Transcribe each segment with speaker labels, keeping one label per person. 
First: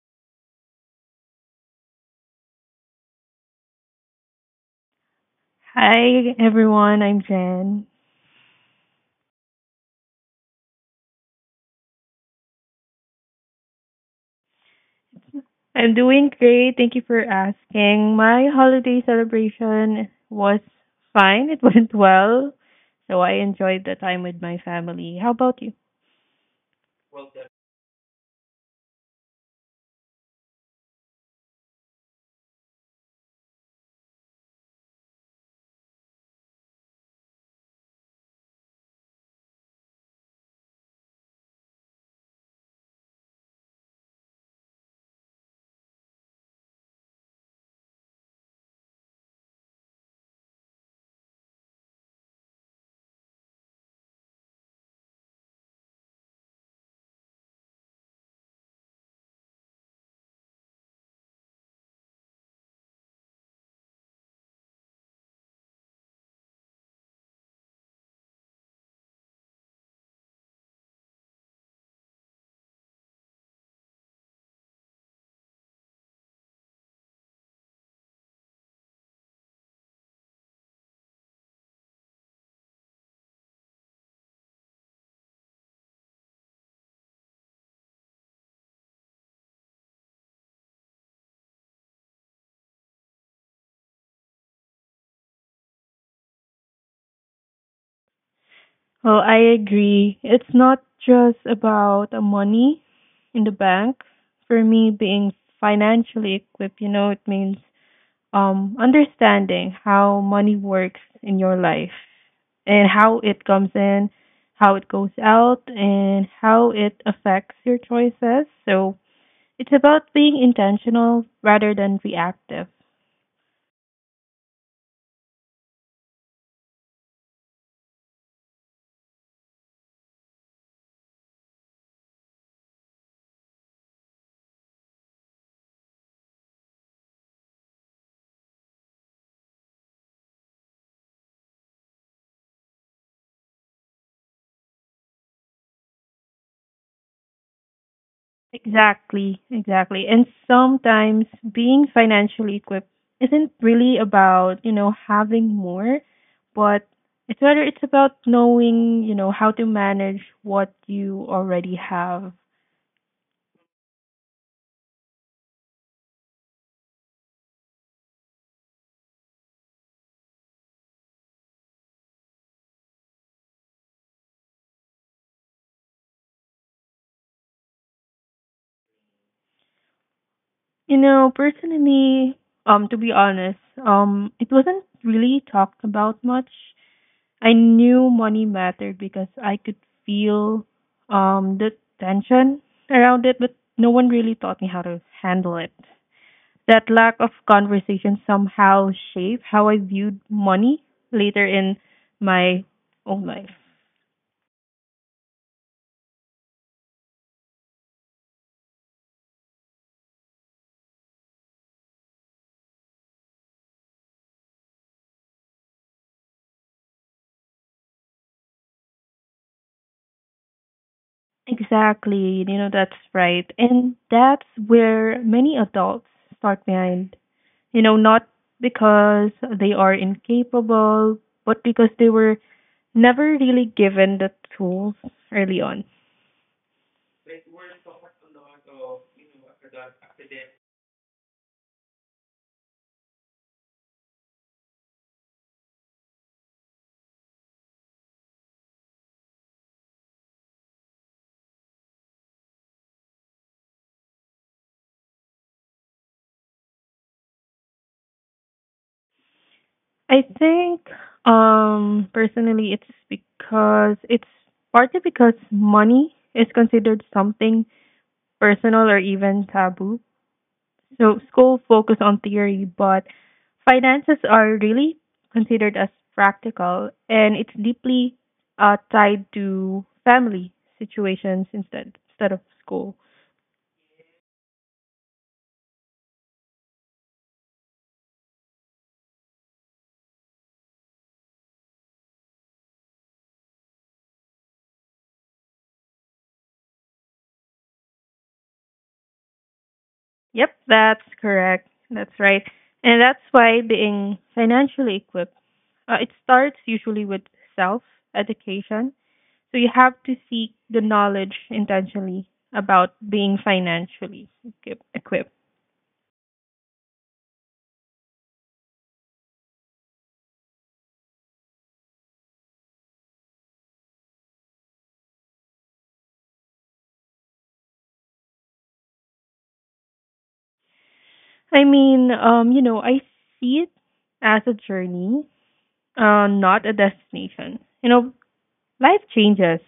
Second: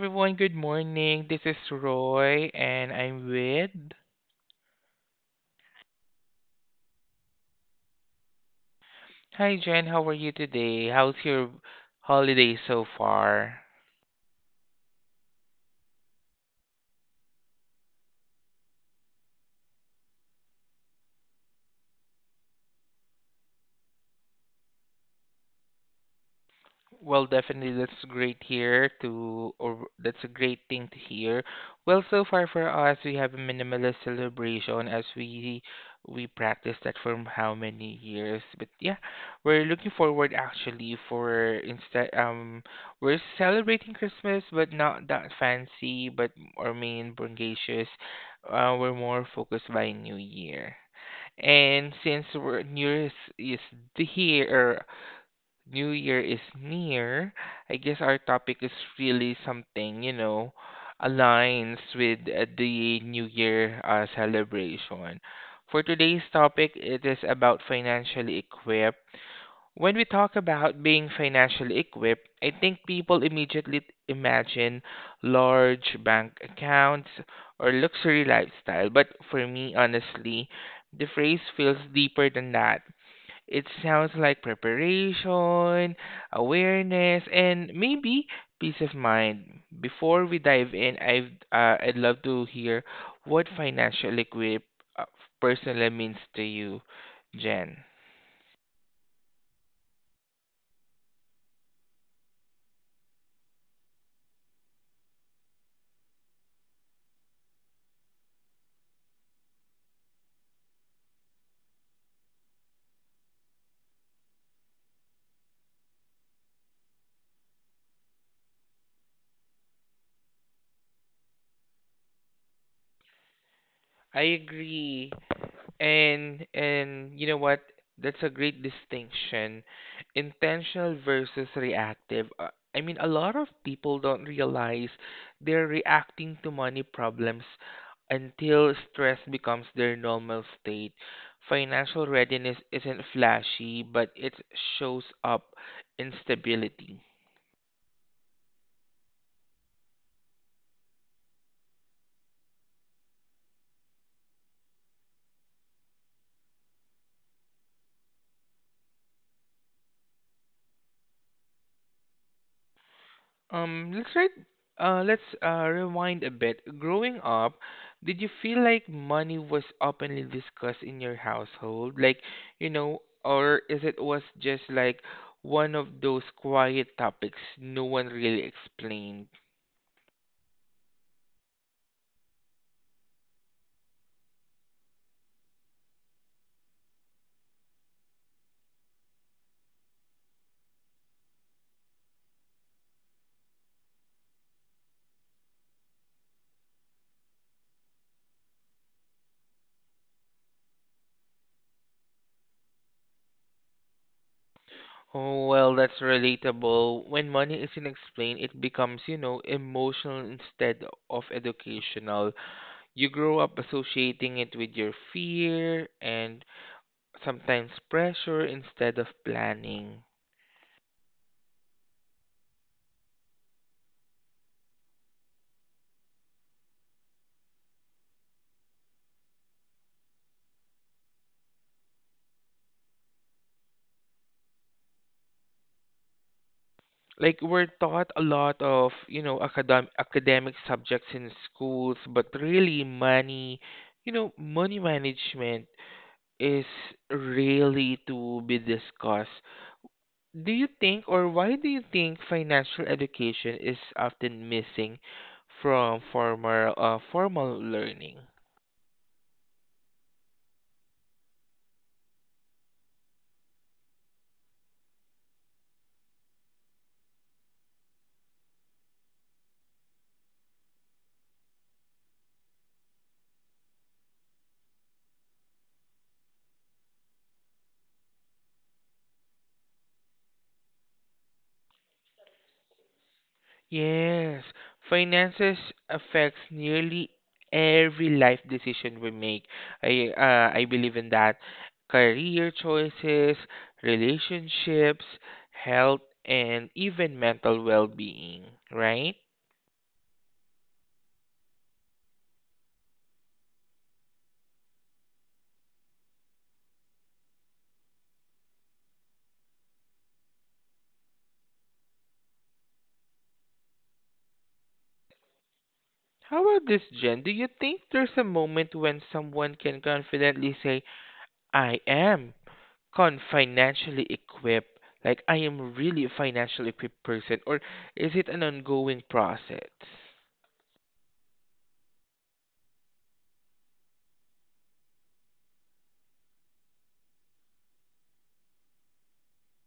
Speaker 1: everyone, good morning. This is Roy and I'm with.
Speaker 2: Hi, everyone. I'm Jen.
Speaker 1: Hi Jen, how are you today? How's your holiday so far?
Speaker 2: I'm doing great. Thank you for asking. My holiday celebration was fine. It went well. So I enjoyed the time with my family. How about you?
Speaker 1: Well, definitely, that's great here to, or that's a great thing to hear. Well, so far for us, we have a minimalist celebration as we practice that for how many years. But yeah, we're looking forward actually for instead we're celebrating Christmas, but not that fancy, but or main brungacious. We're more focused by New Year. And since we're, New Year's is the here, New Year is near, I guess our topic is really something, you know, aligns with the New Year celebration. For today's topic, it is about financially equipped. When we talk about being financially equipped, I think people immediately imagine large bank accounts or luxury lifestyle. But for me, honestly, the phrase feels deeper than that. It sounds like preparation, awareness, and maybe peace of mind. Before we dive in, I'd love to hear what financial equip uh, personally means to you, Jen.
Speaker 2: Well, I agree. It's not just about the money in the bank. For me, being financially equipped, it means understanding how money works in your life and how it comes in, how it goes out, and how it affects your choices. So it's about being intentional rather than reactive.
Speaker 1: I agree. And you know what? That's a great distinction. Intentional versus reactive. I mean, a lot of people don't realize they're reacting to money problems until stress becomes their normal state. Financial readiness isn't flashy, but it shows up in stability.
Speaker 2: Exactly, exactly. And sometimes being financially equipped isn't really about, having more, but it's rather it's about knowing, how to manage what you already have.
Speaker 1: Um, let's try, let's rewind a bit. Growing up, did you feel like money was openly discussed in your household? Like, you know, or is it was just like one of those quiet topics no one really explained?
Speaker 2: You know, personally, to be honest, it wasn't really talked about much. I knew money mattered because I could feel the tension around it, but no one really taught me how to handle it. That lack of conversation somehow shaped how I viewed money later in my own life.
Speaker 1: Oh, well, that's relatable. When money isn't explained, it becomes, you know, emotional instead of educational. You grow up associating it with your fear and sometimes pressure instead of planning.
Speaker 2: Exactly, that's right. And that's where many adults start behind. You know, not because they are incapable, but because they were never really given the tools early on.
Speaker 1: Like we're taught a lot of, you know, academic subjects in schools, but really money, you know, money management is really to be discussed. Do you think or why do you think financial education is often missing from former formal learning?
Speaker 2: I think personally it's because it's partly because money is considered something personal or even taboo. So school focus on theory, but finances are really considered as practical, and it's deeply tied to family situations instead of school.
Speaker 1: Yes, finances affects nearly every life decision we make. I believe in that. Career choices, relationships, health, and even mental well-being, right?
Speaker 2: Yep, that's correct. That's right, and that's why being financially equipped it starts usually with self education. So you have to seek the knowledge intentionally about being equipped.
Speaker 1: How about this, Jen? Do you think there's a moment when someone can confidently say, I am con financially equipped? Like I am really a financially equipped person, or is it an ongoing process?
Speaker 2: I mean, I see it as a journey, not a destination. You know, life changes.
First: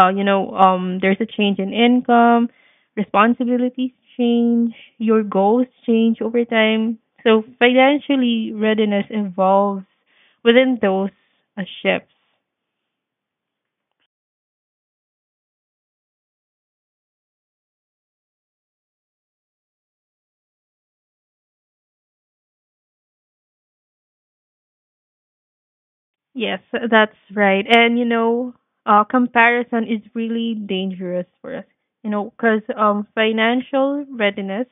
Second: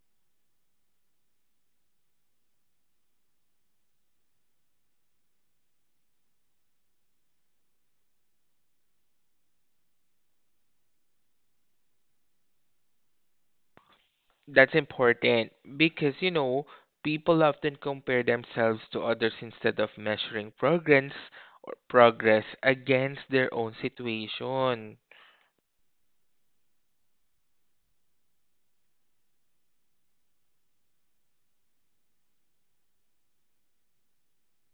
Speaker 2: There's a change in income, responsibilities change, your goals change over time. So financially, readiness evolves within those shifts.
Speaker 1: That's important because you know people often compare themselves to others instead of measuring progress against their own situation.
Speaker 2: Yes, that's right. And comparison is really dangerous for us. You know, because financial readiness,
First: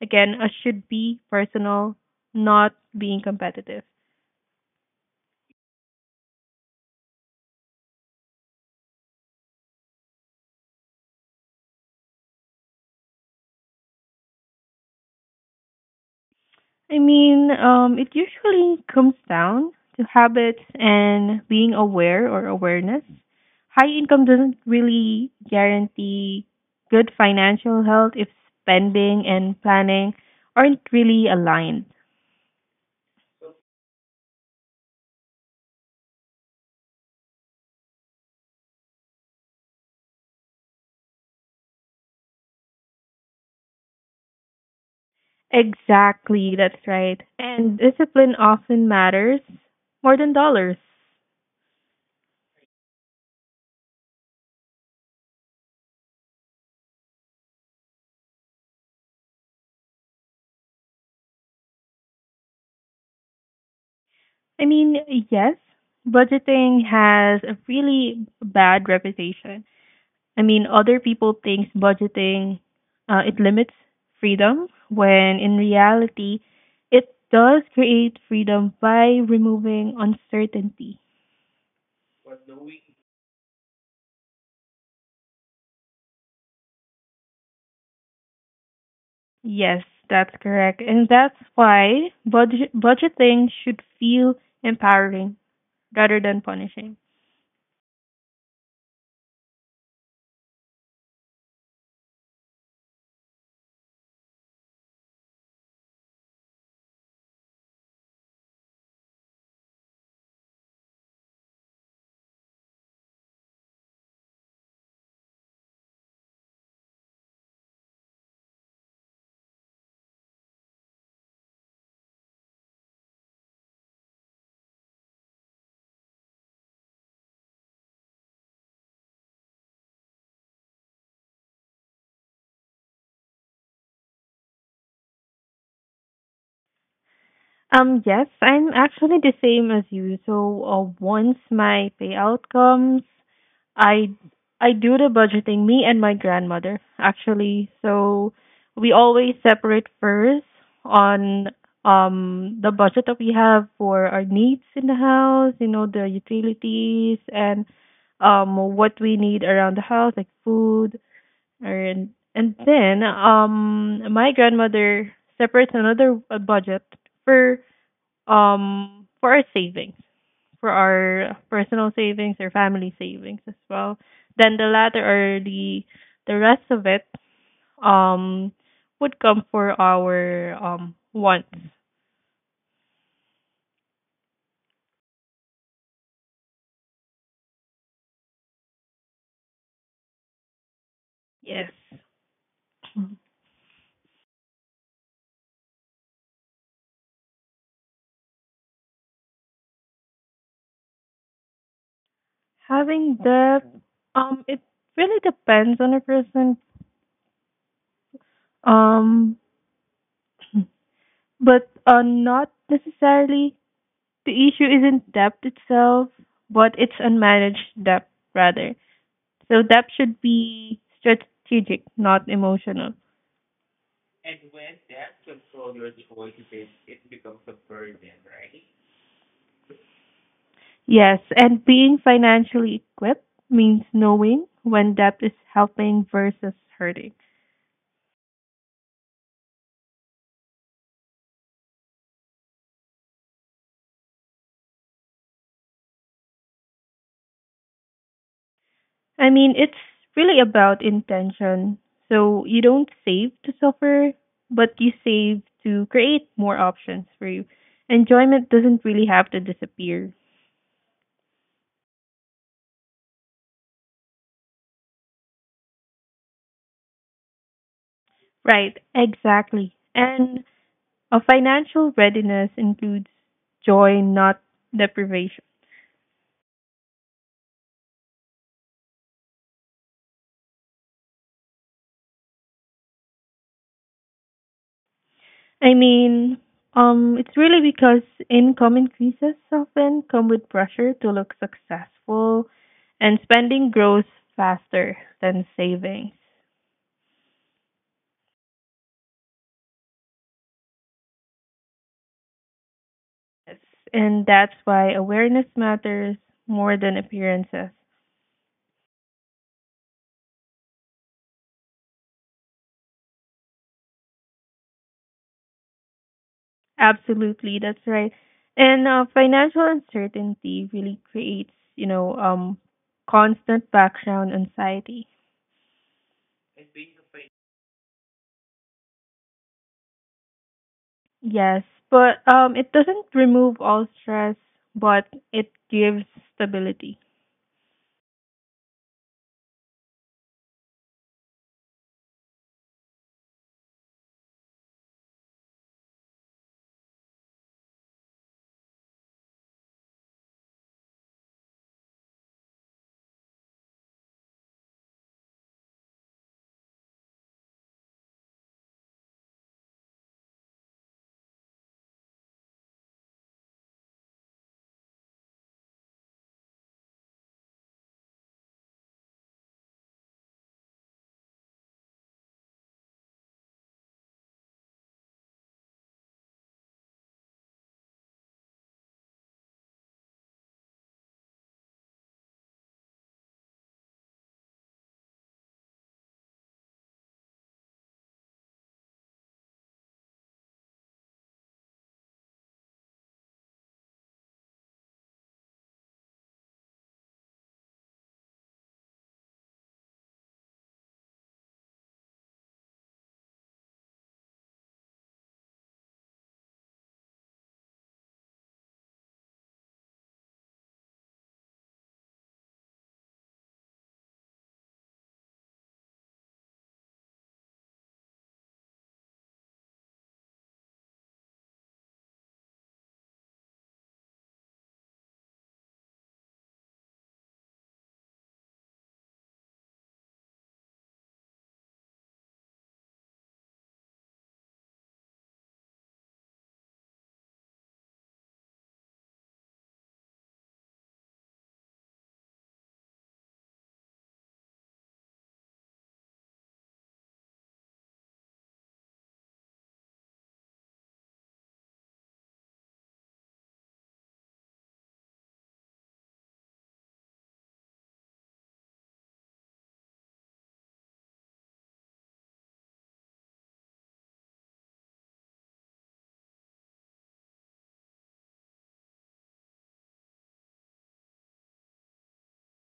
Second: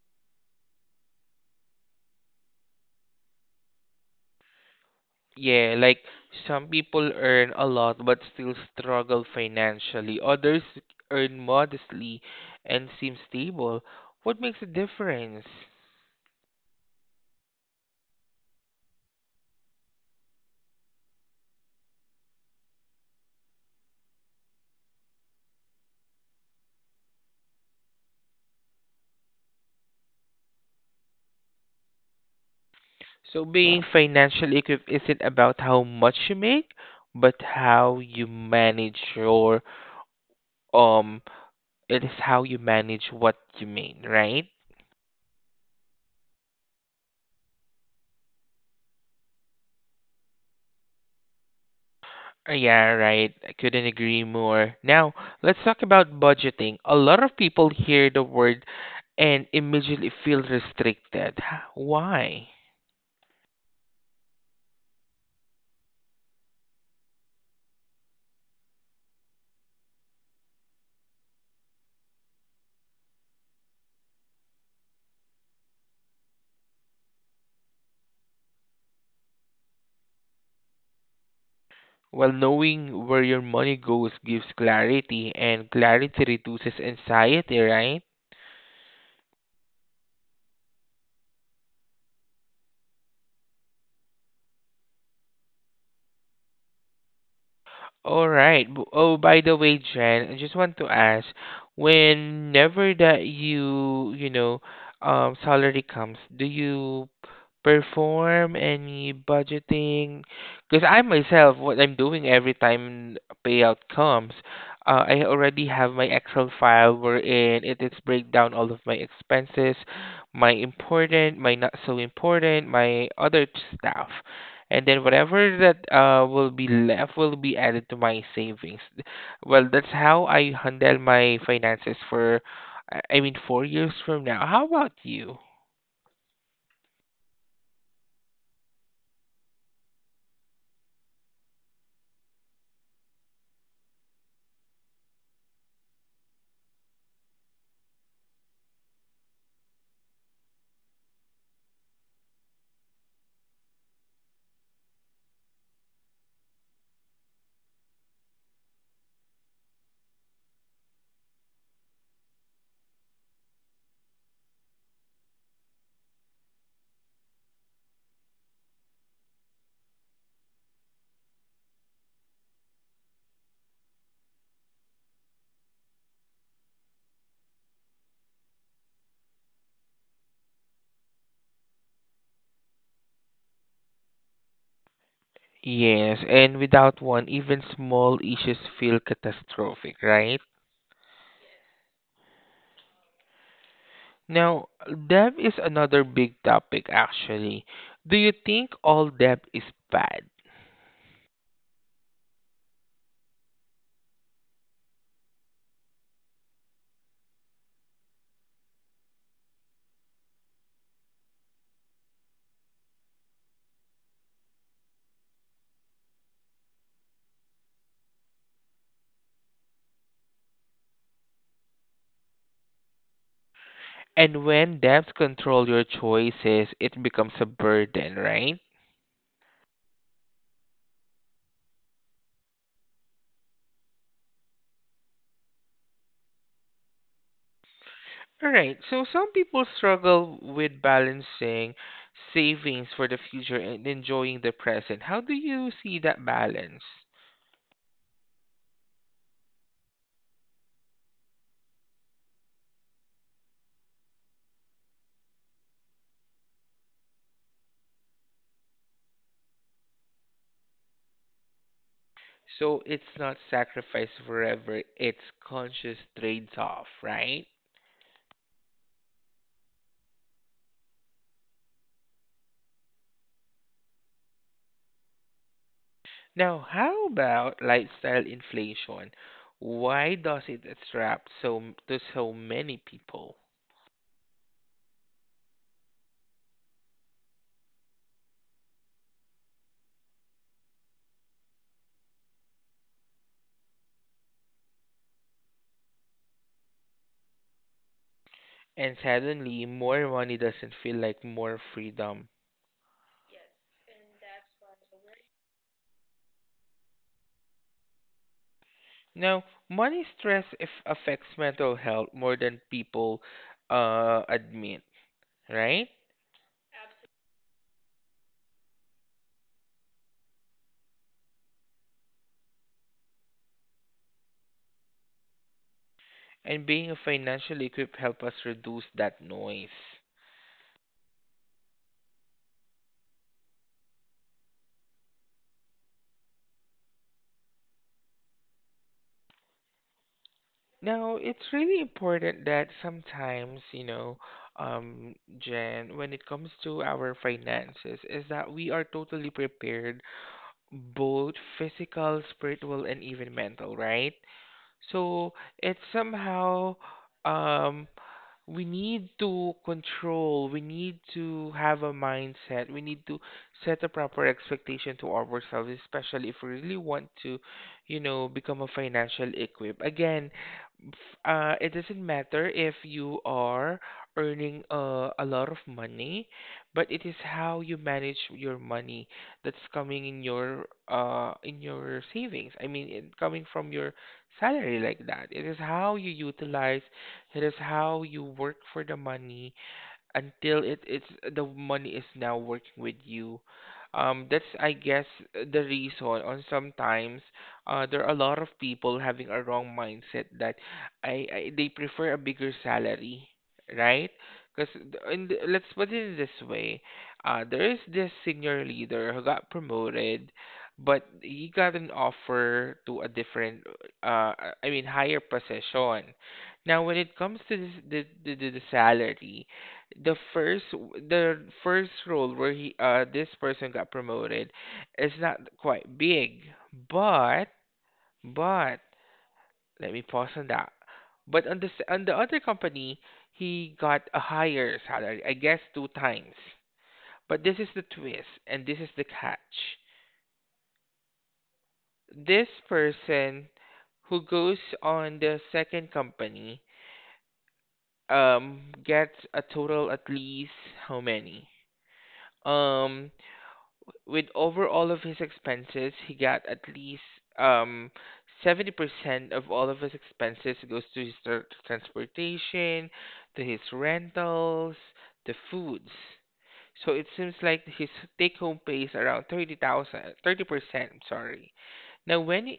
Speaker 2: again, should be personal, not being competitive.
Speaker 1: Yeah, like some people earn a lot but still struggle financially. Others earn modestly and seem stable. What makes a difference?
Speaker 2: I mean, it usually comes down to habits and being aware or awareness. High income doesn't really guarantee good financial health if spending and planning aren't really aligned.
Speaker 1: So being financially equipped isn't about how much you make, but how you manage your um It is how you manage what you mean, right?
Speaker 2: Exactly, that's right. And discipline often matters more than dollars.
Speaker 1: Yeah, right. I couldn't agree more. Now, let's talk about budgeting. A lot of people hear the word and immediately feel restricted. Why?
Speaker 2: I mean, yes, budgeting has a really bad reputation. I mean, other people think budgeting it limits freedom, when in reality, it does create freedom by removing uncertainty.
Speaker 1: Well, knowing where your money goes gives clarity, and clarity reduces anxiety, right?
Speaker 2: Yes, that's correct. And that's why budgeting should feel empowering rather than punishing.
Speaker 1: All right. Oh, by the way, Jen, I just want to ask, whenever that you know, salary comes, do you perform any budgeting? Because I myself, what I'm doing every time payout comes, I already have my Excel file wherein it is break down all of my expenses, my important, my not so important, my other stuff, and then whatever that will be left will be added to my savings. Well, that's how I handle my finances for, I mean, 4 years from now. How about you?
Speaker 2: Yes, I'm actually the same as you. So once my payout comes, I I do the budgeting. Me and my grandmother actually. So we always separate first on the budget that we have for our needs in the house. You know the utilities and what we need around the house, like food, and and then my grandmother separates another budget for our savings, for our personal savings or family savings as well, then the latter or the rest of it um would come for our wants.
Speaker 1: Yes, and without one, even small issues feel catastrophic, right?
Speaker 2: Yes. Mhm.
Speaker 1: Now, debt is another big topic, actually. Do you think all debt is bad?
Speaker 2: Having debt, it really depends on a person, um but not necessarily. The issue isn't debt itself, but it's unmanaged debt rather. So depth should be strategic, not emotional.
Speaker 1: And when debts control your choices, it becomes a burden, right?
Speaker 2: Yes, and being financially equipped means knowing when depth is helping versus hurting.
Speaker 1: All right. So some people struggle with balancing savings for the future and enjoying the present. How do you see that balance?
Speaker 2: I mean, it's really about intention. So you don't save to suffer, but you save to create more options for you. Enjoyment doesn't really have to disappear.
Speaker 1: So it's not sacrifice forever, it's conscious trade-off, right?
Speaker 2: Right, exactly. And a financial readiness includes joy, not deprivation.
Speaker 1: Now, how about lifestyle inflation? Why does it attract to so many people?
Speaker 2: I mean, it's really because income increases often come with pressure to look successful, and spending grows faster than savings.
Speaker 1: And suddenly, more money doesn't feel like more freedom.
Speaker 2: Yes, and that's why awareness matters more than appearances.
Speaker 1: Now, money stress if affects mental health more than people admit, right?
Speaker 2: Absolutely, that's right. And financial uncertainty really creates, you know, um, constant background anxiety.
Speaker 1: And being financially equipped help us reduce that noise.
Speaker 2: Yes, but it doesn't remove all stress, but it gives stability.
Speaker 1: Now, it's really important that sometimes, you know, Jen, when it comes to our finances, is that we are totally prepared, both physical, spiritual, and even mental, right? So it's somehow um we need to control, we need to have a mindset, we need to set a proper expectation to ourselves, especially if we really want to, you know, become a financial equip. Again, f- it doesn't matter if you are earning a lot of money, but it is how you manage your money that's coming in your savings. I mean, it coming from your salary like that. It is how you utilize it is how you work for the money until it's the money is now working with you. That's I guess the reason on sometimes there are a lot of people having a wrong mindset that I they prefer a bigger salary, right? Because in the, let's put it this way, there is this senior leader who got promoted, but he got an offer to a different, I mean higher position. Now, when it comes to this, the salary, the first role where he this person got promoted is not quite big, but but let me pause on that. But on the on the other company he got a higher salary, I guess two times. But this is the twist and this is the catch. This person who goes on the second company gets a total. At least how many, um with over all of his expenses, he got at least um 70% of all of his expenses goes to his transportation, to his rentals, to foods. So it seems like his take home pay is around 30,000 30%. I'm sorry. Now,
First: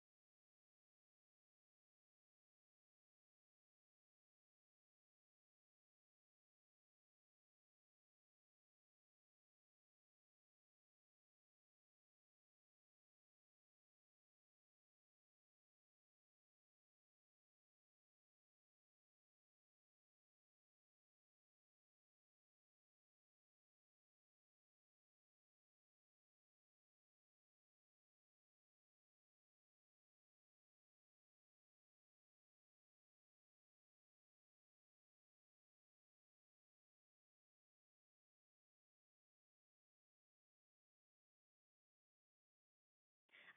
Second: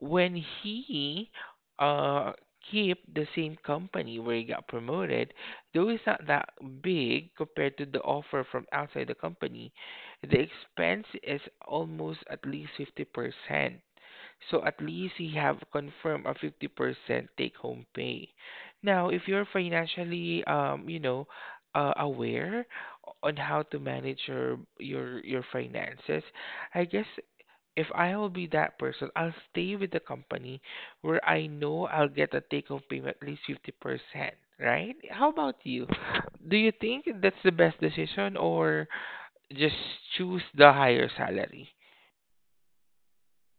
Speaker 1: when he uh keep the same company where he got promoted, though it's not that big compared to the offer from outside the company, the expense is almost at least 50%. So at least he have confirmed a 50% take home pay. Now, if you're financially aware on how to manage your finances, I guess if I will be that person, I'll stay with the company where I know I'll get a take home payment at least 50%, right? How about you? Do you think that's the best decision or just choose the higher salary?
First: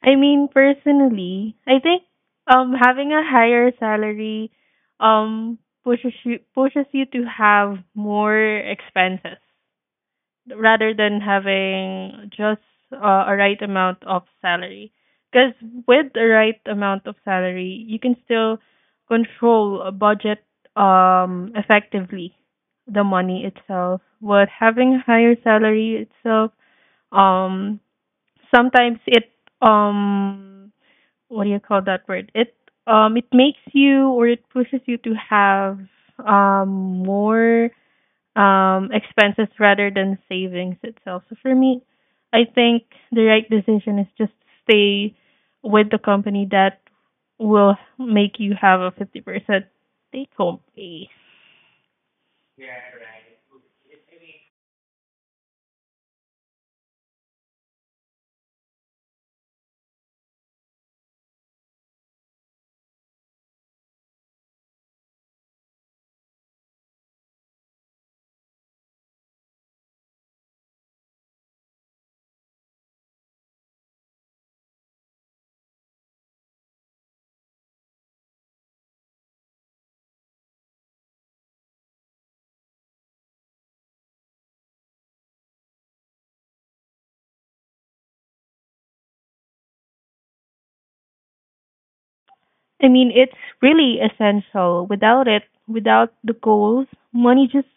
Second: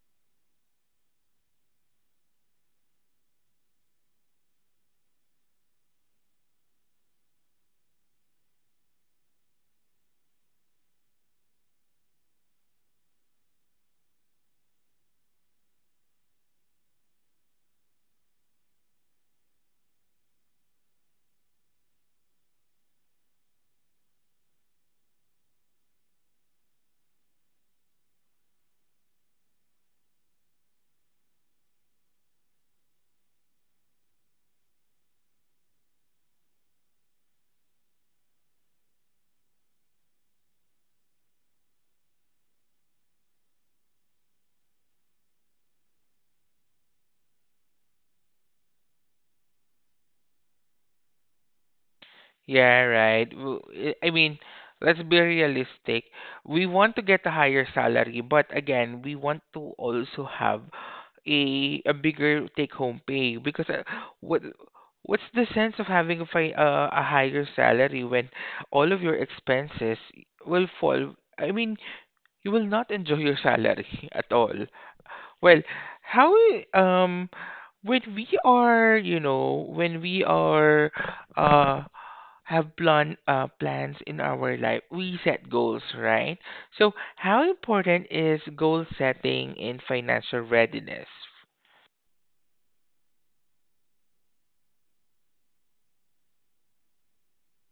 Speaker 2: I mean, personally, I think having a higher salary pushes you to have more expenses, rather than having just a right amount of salary. Because with the right amount of salary, you can still control a budget effectively, the money itself. But having higher salary itself, um, sometimes it um, what do you call that word? It it makes you or it pushes you to have more expenses rather than savings itself. So for me, I think the right decision is just stay with the company that will make you have a 50% take home pay.
Speaker 1: Yeah, right. I mean, let's be realistic. We want to get a higher salary, but again, we want to also have a bigger take home pay because what what's the sense of having a higher salary when all of your expenses will fall? I mean, you will not enjoy your salary at all. Well, how um when we are, you know, when we are uh have plans in our life, we set goals, right? So, how important is goal setting in financial readiness?
Speaker 2: I mean, it's really essential. Without it, without the goals, money just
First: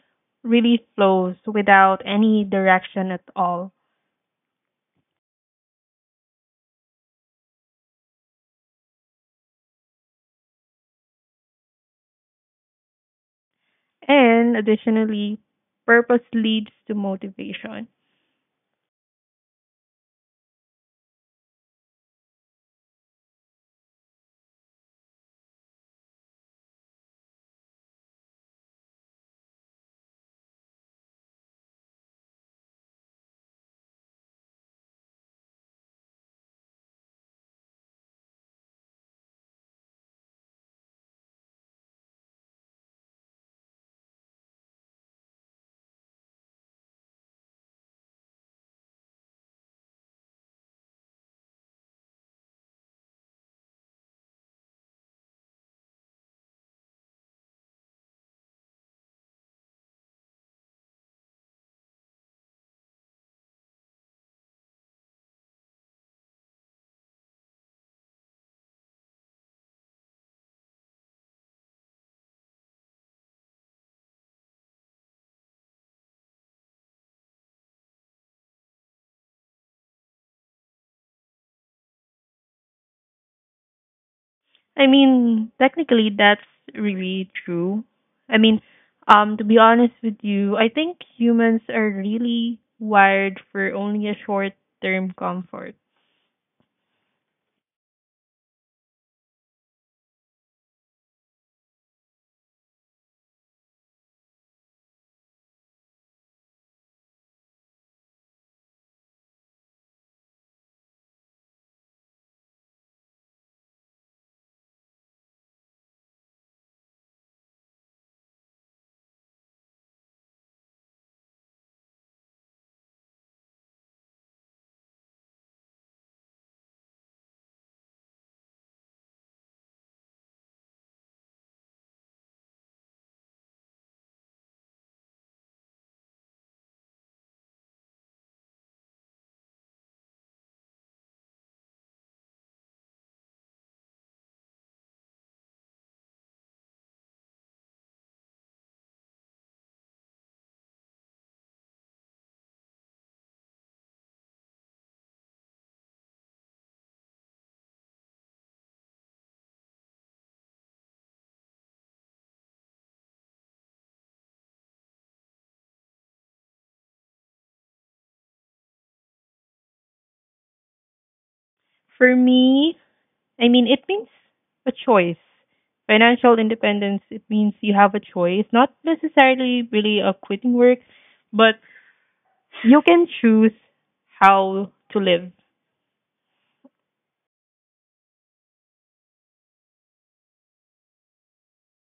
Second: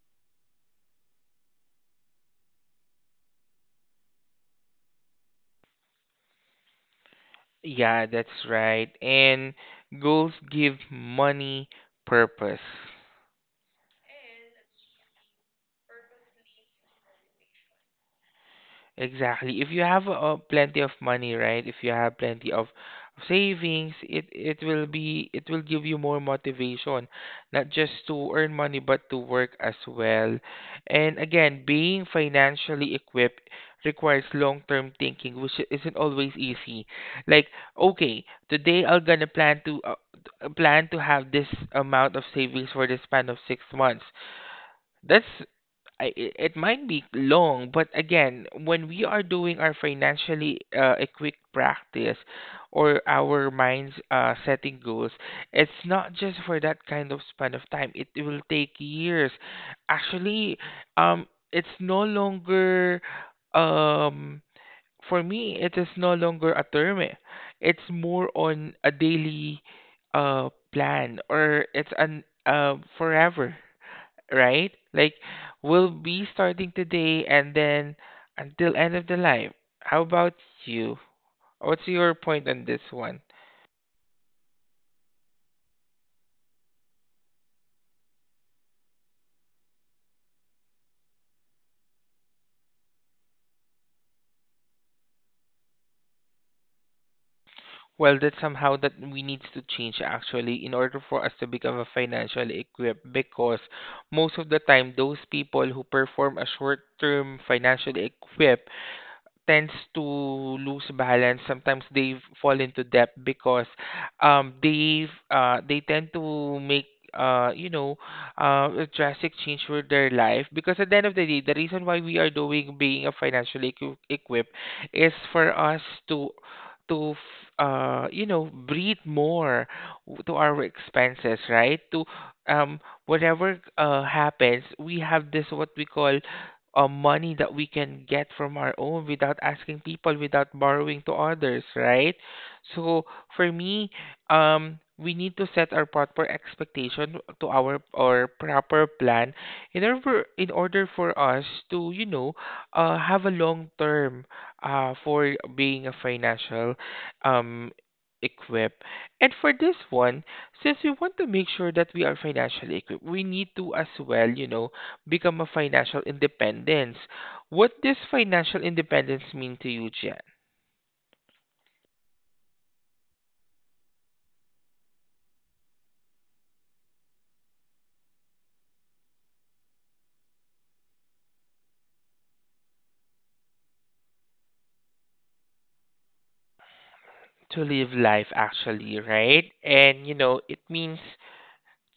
Speaker 2: really flows without any direction at all.
Speaker 1: Yeah, that's right. And goals give money purpose.
Speaker 2: And additionally, purpose leads to motivation.
Speaker 1: Exactly. If you have plenty of money, right? If you have plenty of savings, it will be it will give you more motivation, not just to earn money but to work as well. And again, being financially equipped requires long-term thinking, which isn't always easy. Like, okay, today I'm gonna plan to have this amount of savings for the span of 6 months. That's, it might be long, but again, when we are doing our financially equipped practice or our minds setting goals, it's not just for that kind of span of time. It will take years. Actually, um, it's no longer um for me. It is no longer a term. Eh. It's more on a daily plan, or it's an forever, right? Like we'll be starting today and then until end of the life. How about you? What's your point on this one?
Speaker 2: I mean, technically, that's really true. I mean, to be honest with you, I think humans are really wired for only a short term comfort.
Speaker 1: Well, that's somehow that we need to change actually in order for us to become a financially equipped, because most of the time those people who perform a short-term financially equipped tends to lose balance. Sometimes they fall into debt because they tend to make you know, a drastic change for their life. Because at the end of the day, the reason why we are doing being a equipped is for us to you know, breathe more to our expenses, right? To um, whatever happens, we have this what we call money that we can get from our own without asking people, without borrowing to others, right? So for me, we need to set our proper expectation to our or proper plan in order for us to have a long term for being a financial um equipped. And for this one, since we want to make sure that we are financially equipped, we need to as well, become a financial independence. What does financial independence mean to you, Jen?
Speaker 2: For me, I mean, it means a choice. Financial independence, it means you have a choice, not necessarily really of quitting work, but you can choose how to live.
Speaker 1: To live life actually, right? And you know, it means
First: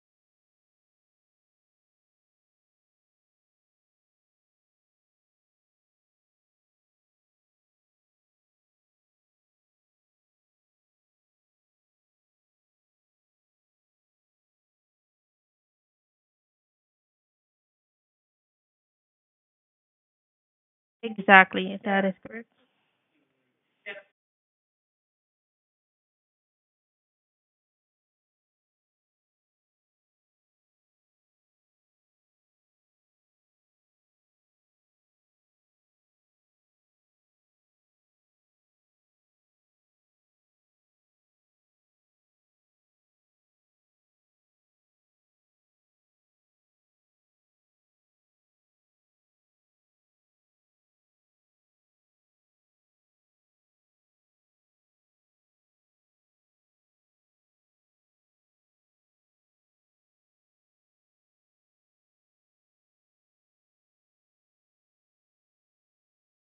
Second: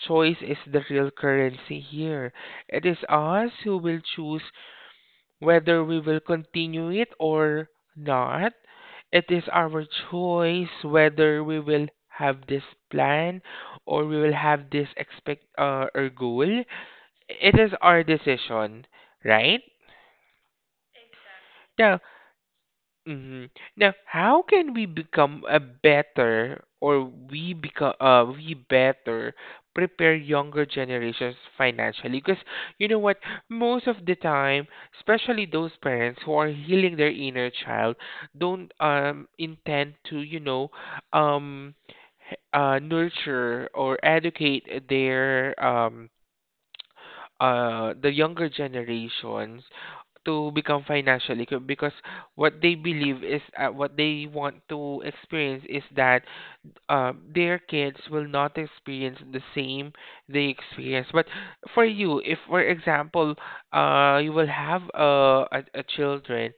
Speaker 1: choice is the real currency here. It is us who will choose whether we will continue it or not. It is our choice whether we will have this plan or we will have this expect or goal. It is our decision, right?
Speaker 2: Exactly,
Speaker 1: Now,
Speaker 2: that is correct.
Speaker 1: hmm now, how can we become a better or we become we better prepare younger generations financially? Because you know what, most of the time, especially those parents who are healing their inner child, don't intend to, you know, um nurture or educate their the younger generations to become because what they believe is what they want to experience is that their kids will not experience the same they experience. But for you, if for example, you will have a children,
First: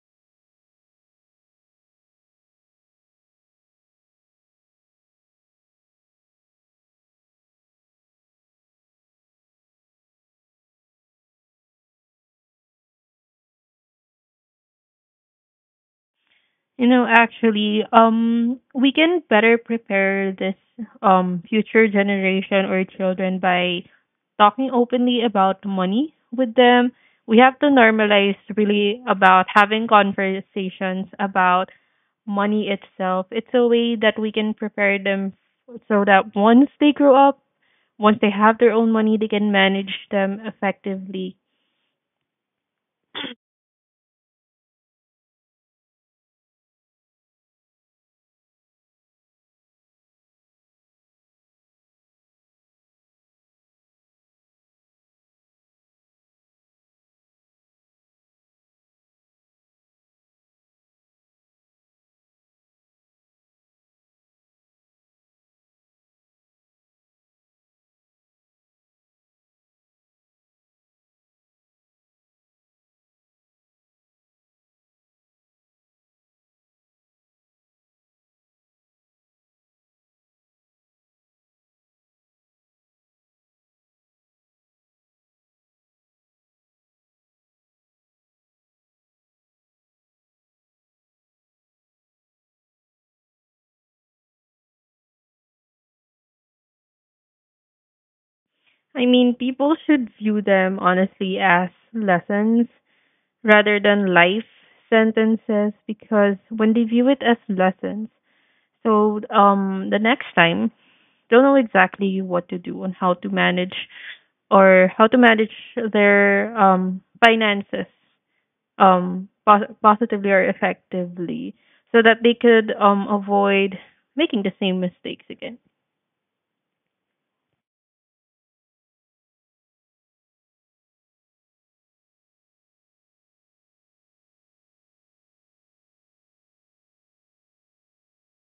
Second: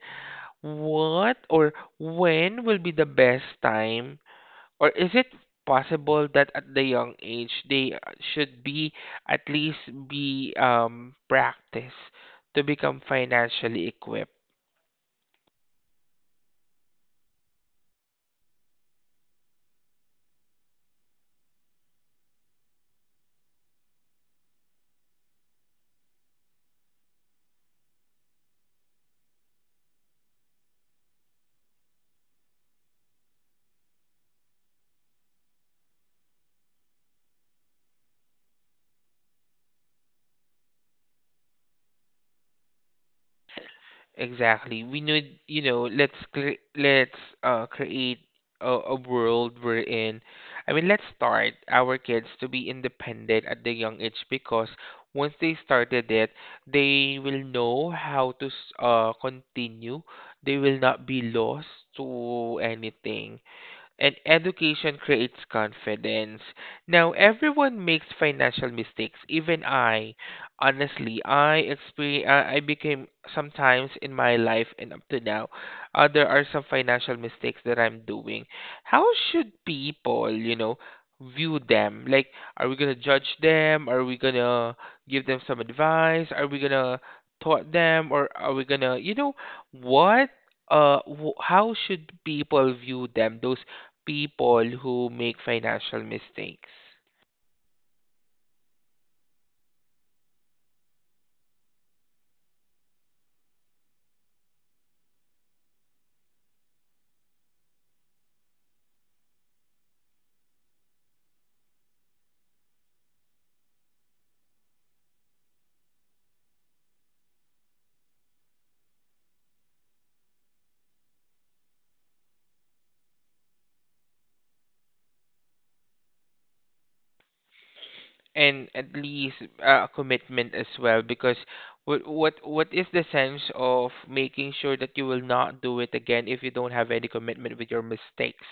Speaker 1: what or when will be the best time, or is it possible that at the young age they should be at least be practice to become financially equipped?
Speaker 2: You know, actually, we can better prepare this future generation or children by talking openly about money with them. We have to normalize really about having conversations about money itself. It's a way that we can prepare them so that once they grow up, once they have their own money, they can manage them effectively.
Speaker 1: Exactly. We need, you know, let's create a world wherein, I mean, let's start our kids to be independent at the young age, because once they started it, they will know how to continue. They will not be lost to anything, and education creates confidence. Now, everyone makes financial mistakes, even I. Honestly, I experience, I became sometimes in my life, and up to now, there are some financial mistakes that I'm doing. How should people, you know, view them? Like, are we gonna judge them? Are we gonna give them some advice? Are we gonna taught them, or are we gonna, you know, what? How should people view them, those people who make financial mistakes?
Speaker 2: I mean, people should view them honestly as lessons rather than life sentences, because when they view it as lessons, so the next time they'll know exactly what to do and how to manage or how to manage their finances positively or effectively so that they could avoid making the same mistakes again.
Speaker 1: And at least a commitment as well, because what is the sense of making sure that you will not do it again if you don't have any commitment with your mistakes.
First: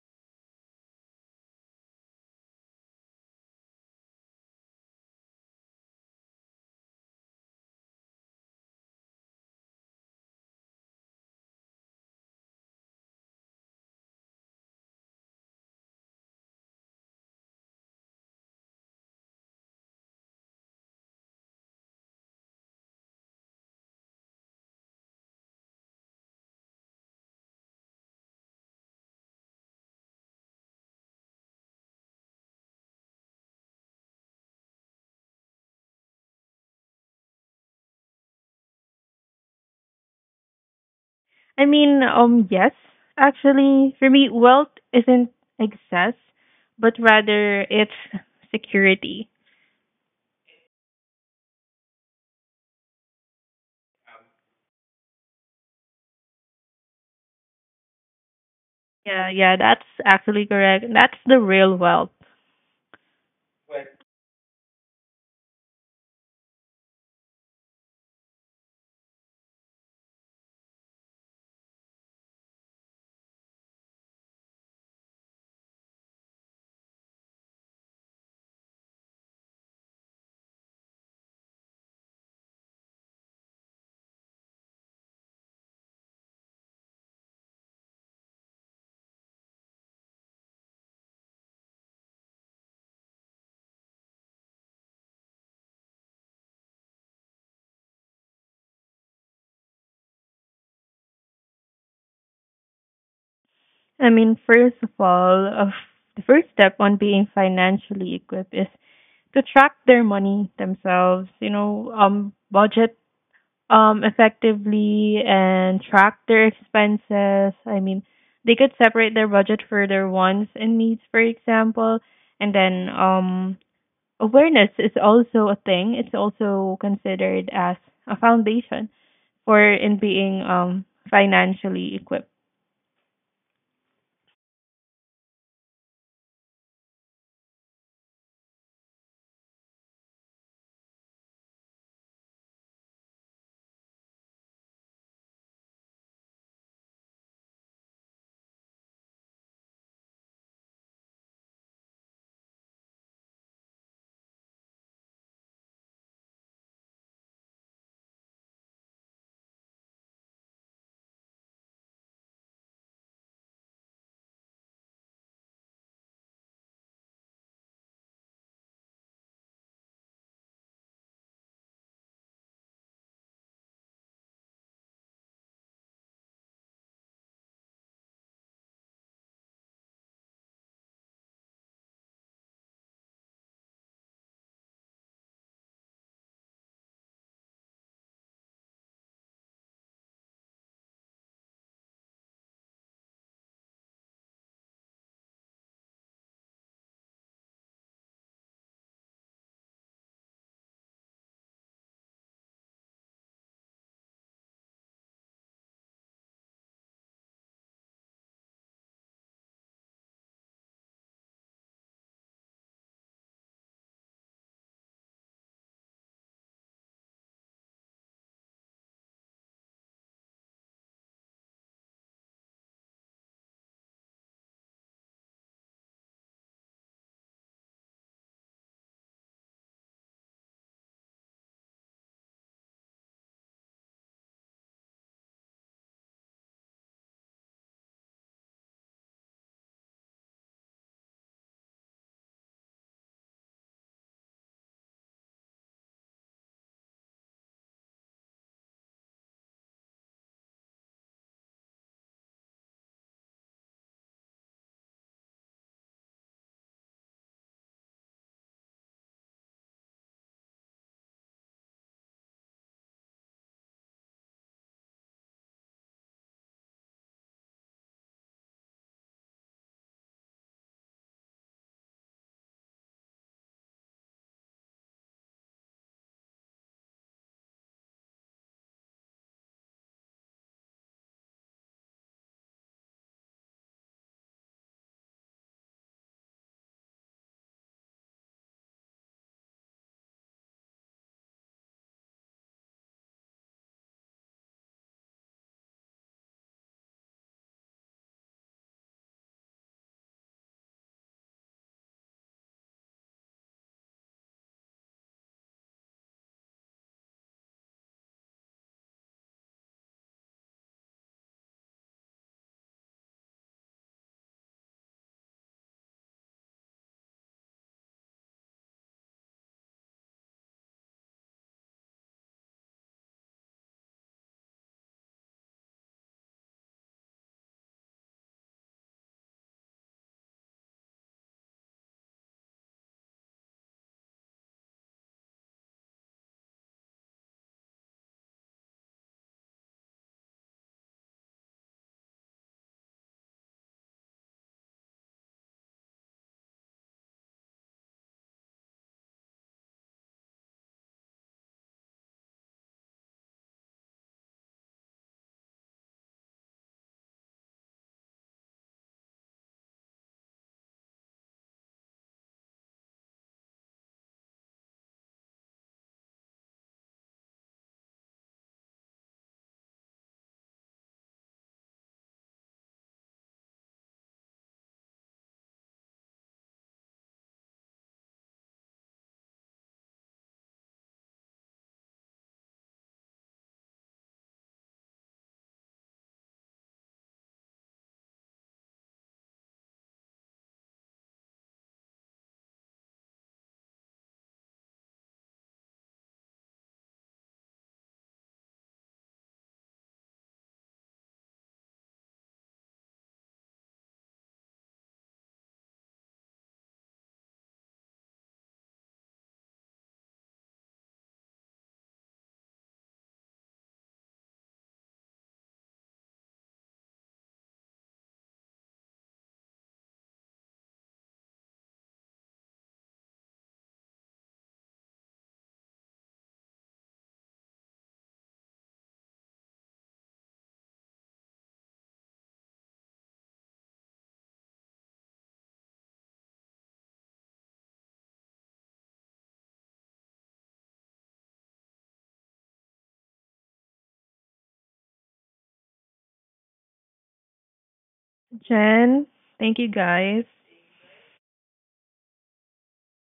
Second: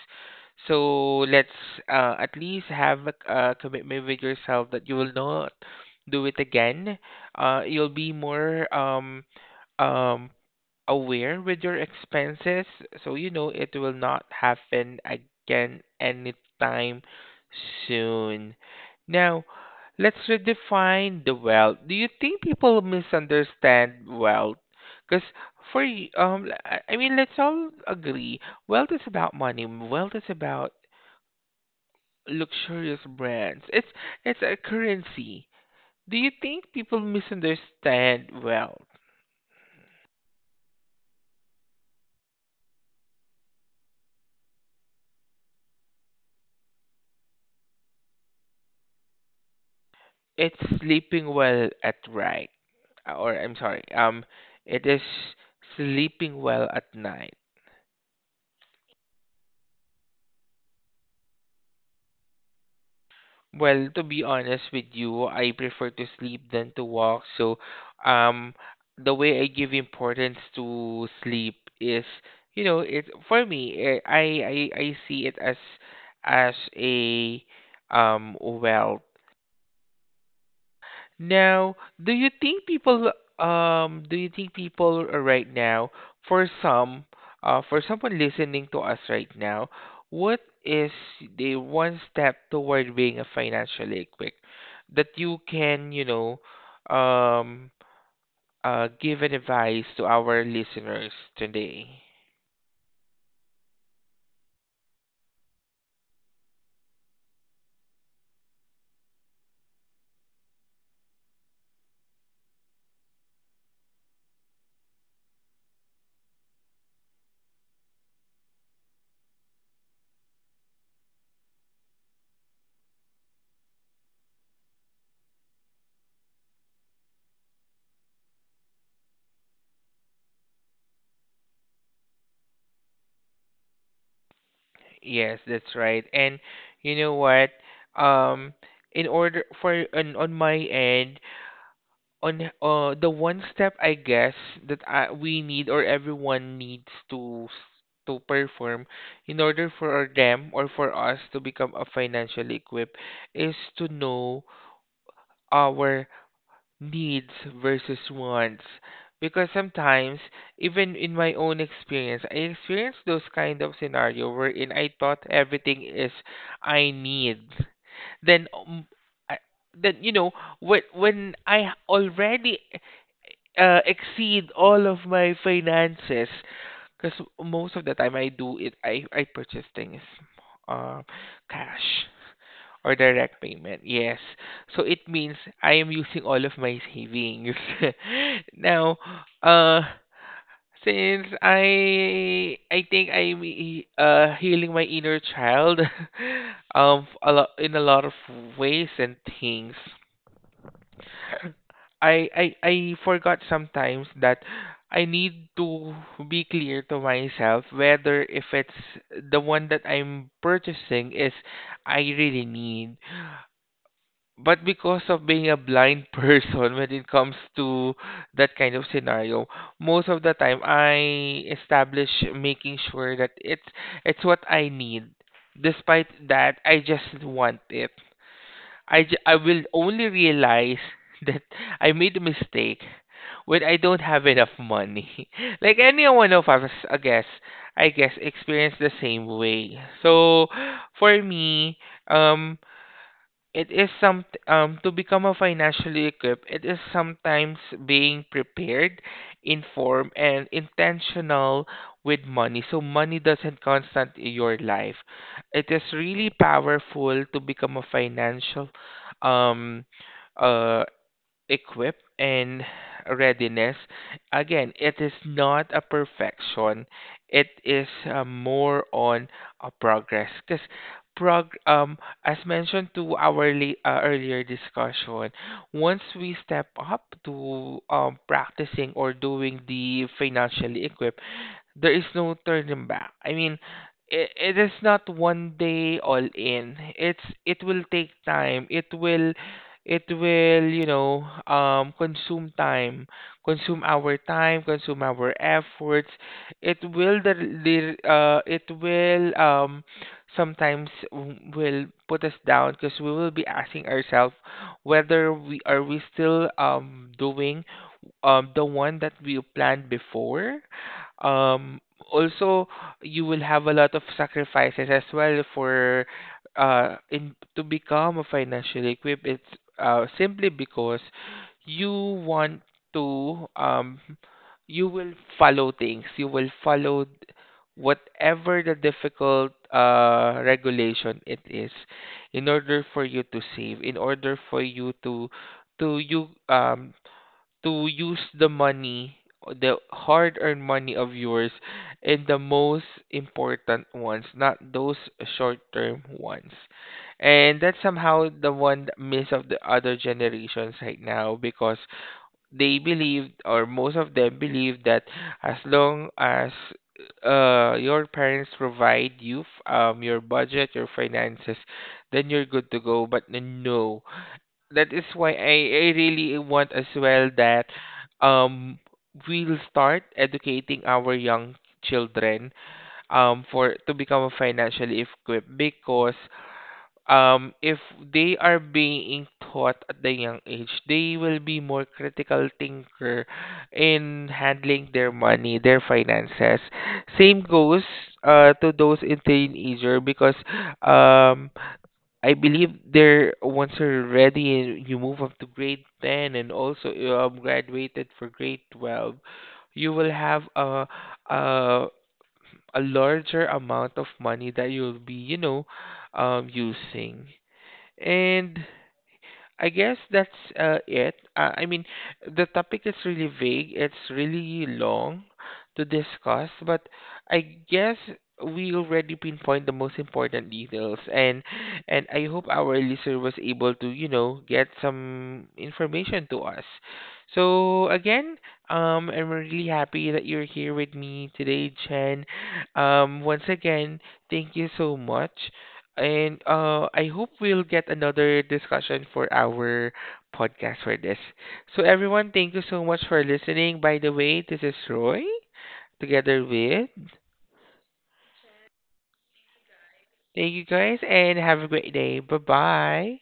Speaker 1: So let's at least have a commitment with yourself that you will not do it again. You'll be more um aware with your expenses, so you know it will not happen again anytime soon. Now, let's redefine the wealth. Do you think people misunderstand wealth? Because I mean, let's all agree, wealth is about money. Wealth is about luxurious brands. It's a currency. Do you think people misunderstand wealth?
Speaker 2: I mean, yes, actually for me wealth isn't excess, but rather it's security.
Speaker 1: It's sleeping well at night, or I'm sorry, it is sleeping well at night.
Speaker 2: Yeah, yeah, that's actually correct. That's the real wealth.
Speaker 1: Well, to be honest with you, I prefer to sleep than to walk. So, um, the way I give importance to sleep is, you know, it for me, I see it as a wealth. Now, do you think people do you think people right now, for some for someone listening to us right now, what is the one step toward being a financially quick that you can, you know, um give an advice to our listeners today?
Speaker 2: I mean, first of all, of the first step on being financially equipped is to track their money themselves, budget effectively and track their expenses. I mean, they could separate their budget for their wants and needs, for example, and then awareness is also a thing. It's also considered as a foundation or in being financially equipped.
Speaker 1: Yes, that's right. And you know what? Um, in order for on my end, on the one step, I guess that I, we need, or everyone needs to to perform in order for them or for us to become a financially equipped is to know our needs versus wants. Because sometimes, even in my own experience, I experienced those kind of scenario wherein I thought everything is I need. Then I, then you know, when I already exceed all of my finances, because most of the time I do it, I purchase things uh, cash or direct payment. Yes. So it means I am using all of my savings. Now, uh, since I think I'm healing my inner child a lot, in a lot of ways and things. I forgot sometimes that I need to be clear to myself whether if it's the one that I'm purchasing is I really need. But because of being a blind person when it comes to that kind of scenario, most of the time I establish making sure that it's what I need. Despite that, I just want it. I will only realize that I made a mistake when I don't have enough money. Like any one of us, I guess experience the same way. So for me, um, it is some to become a financially equipped, it is sometimes being prepared, informed and intentional with money. So money doesn't constant in your life. It is really powerful to become a financial um uh equip and readiness. Again, it is not a perfection, it is more on a progress. Because prog as mentioned to our earlier discussion, once we step up to practicing or doing the financially equip, there is no turning back. I mean, it is not one day all in. It's it will take time. It will, you know, consume time, consume our efforts. It will the it will sometimes will put us down, because we will be asking ourselves whether we are we still doing the one that we planned before. um, Also, you will have a lot of sacrifices as well for in to become a financial equipped. It's simply because you want to you will follow things. You will follow th- whatever the difficult regulation it is, in order for you to save, in order for you to you to use the money, the hard earned money of yours, in the most important ones, not those short term ones. And that's somehow the one miss of the other generations right now, because they believe, or most of them believe, that as long as your parents provide you your budget, your finances, then you're good to go. But no, that is why I really want as well that um we'll start educating our young children for to become financially equipped. Because if they are being taught at the young age, they will be more critical thinker in handling their money, their finances. Same goes to those in teenager, because um I believe there, once you're ready, and you move up to grade 10, and also you graduated for grade 12, you will have a a larger amount of money that you'll be, you know, using. And I guess that's it. I mean, the topic is really vague. It's really long to discuss, but I guess we already pinpoint the most important details, and I hope our listener was able to, you know, get some information to us. So again, I'm really happy that you're here with me today, Chen. Once again, thank you so much. And I hope we'll get another discussion for our podcast for this. So, everyone, thank you so much for listening. By the way, this is Roy together with.
Speaker 2: Jen, thank you guys.
Speaker 1: Thank you guys and have a great day. Bye bye.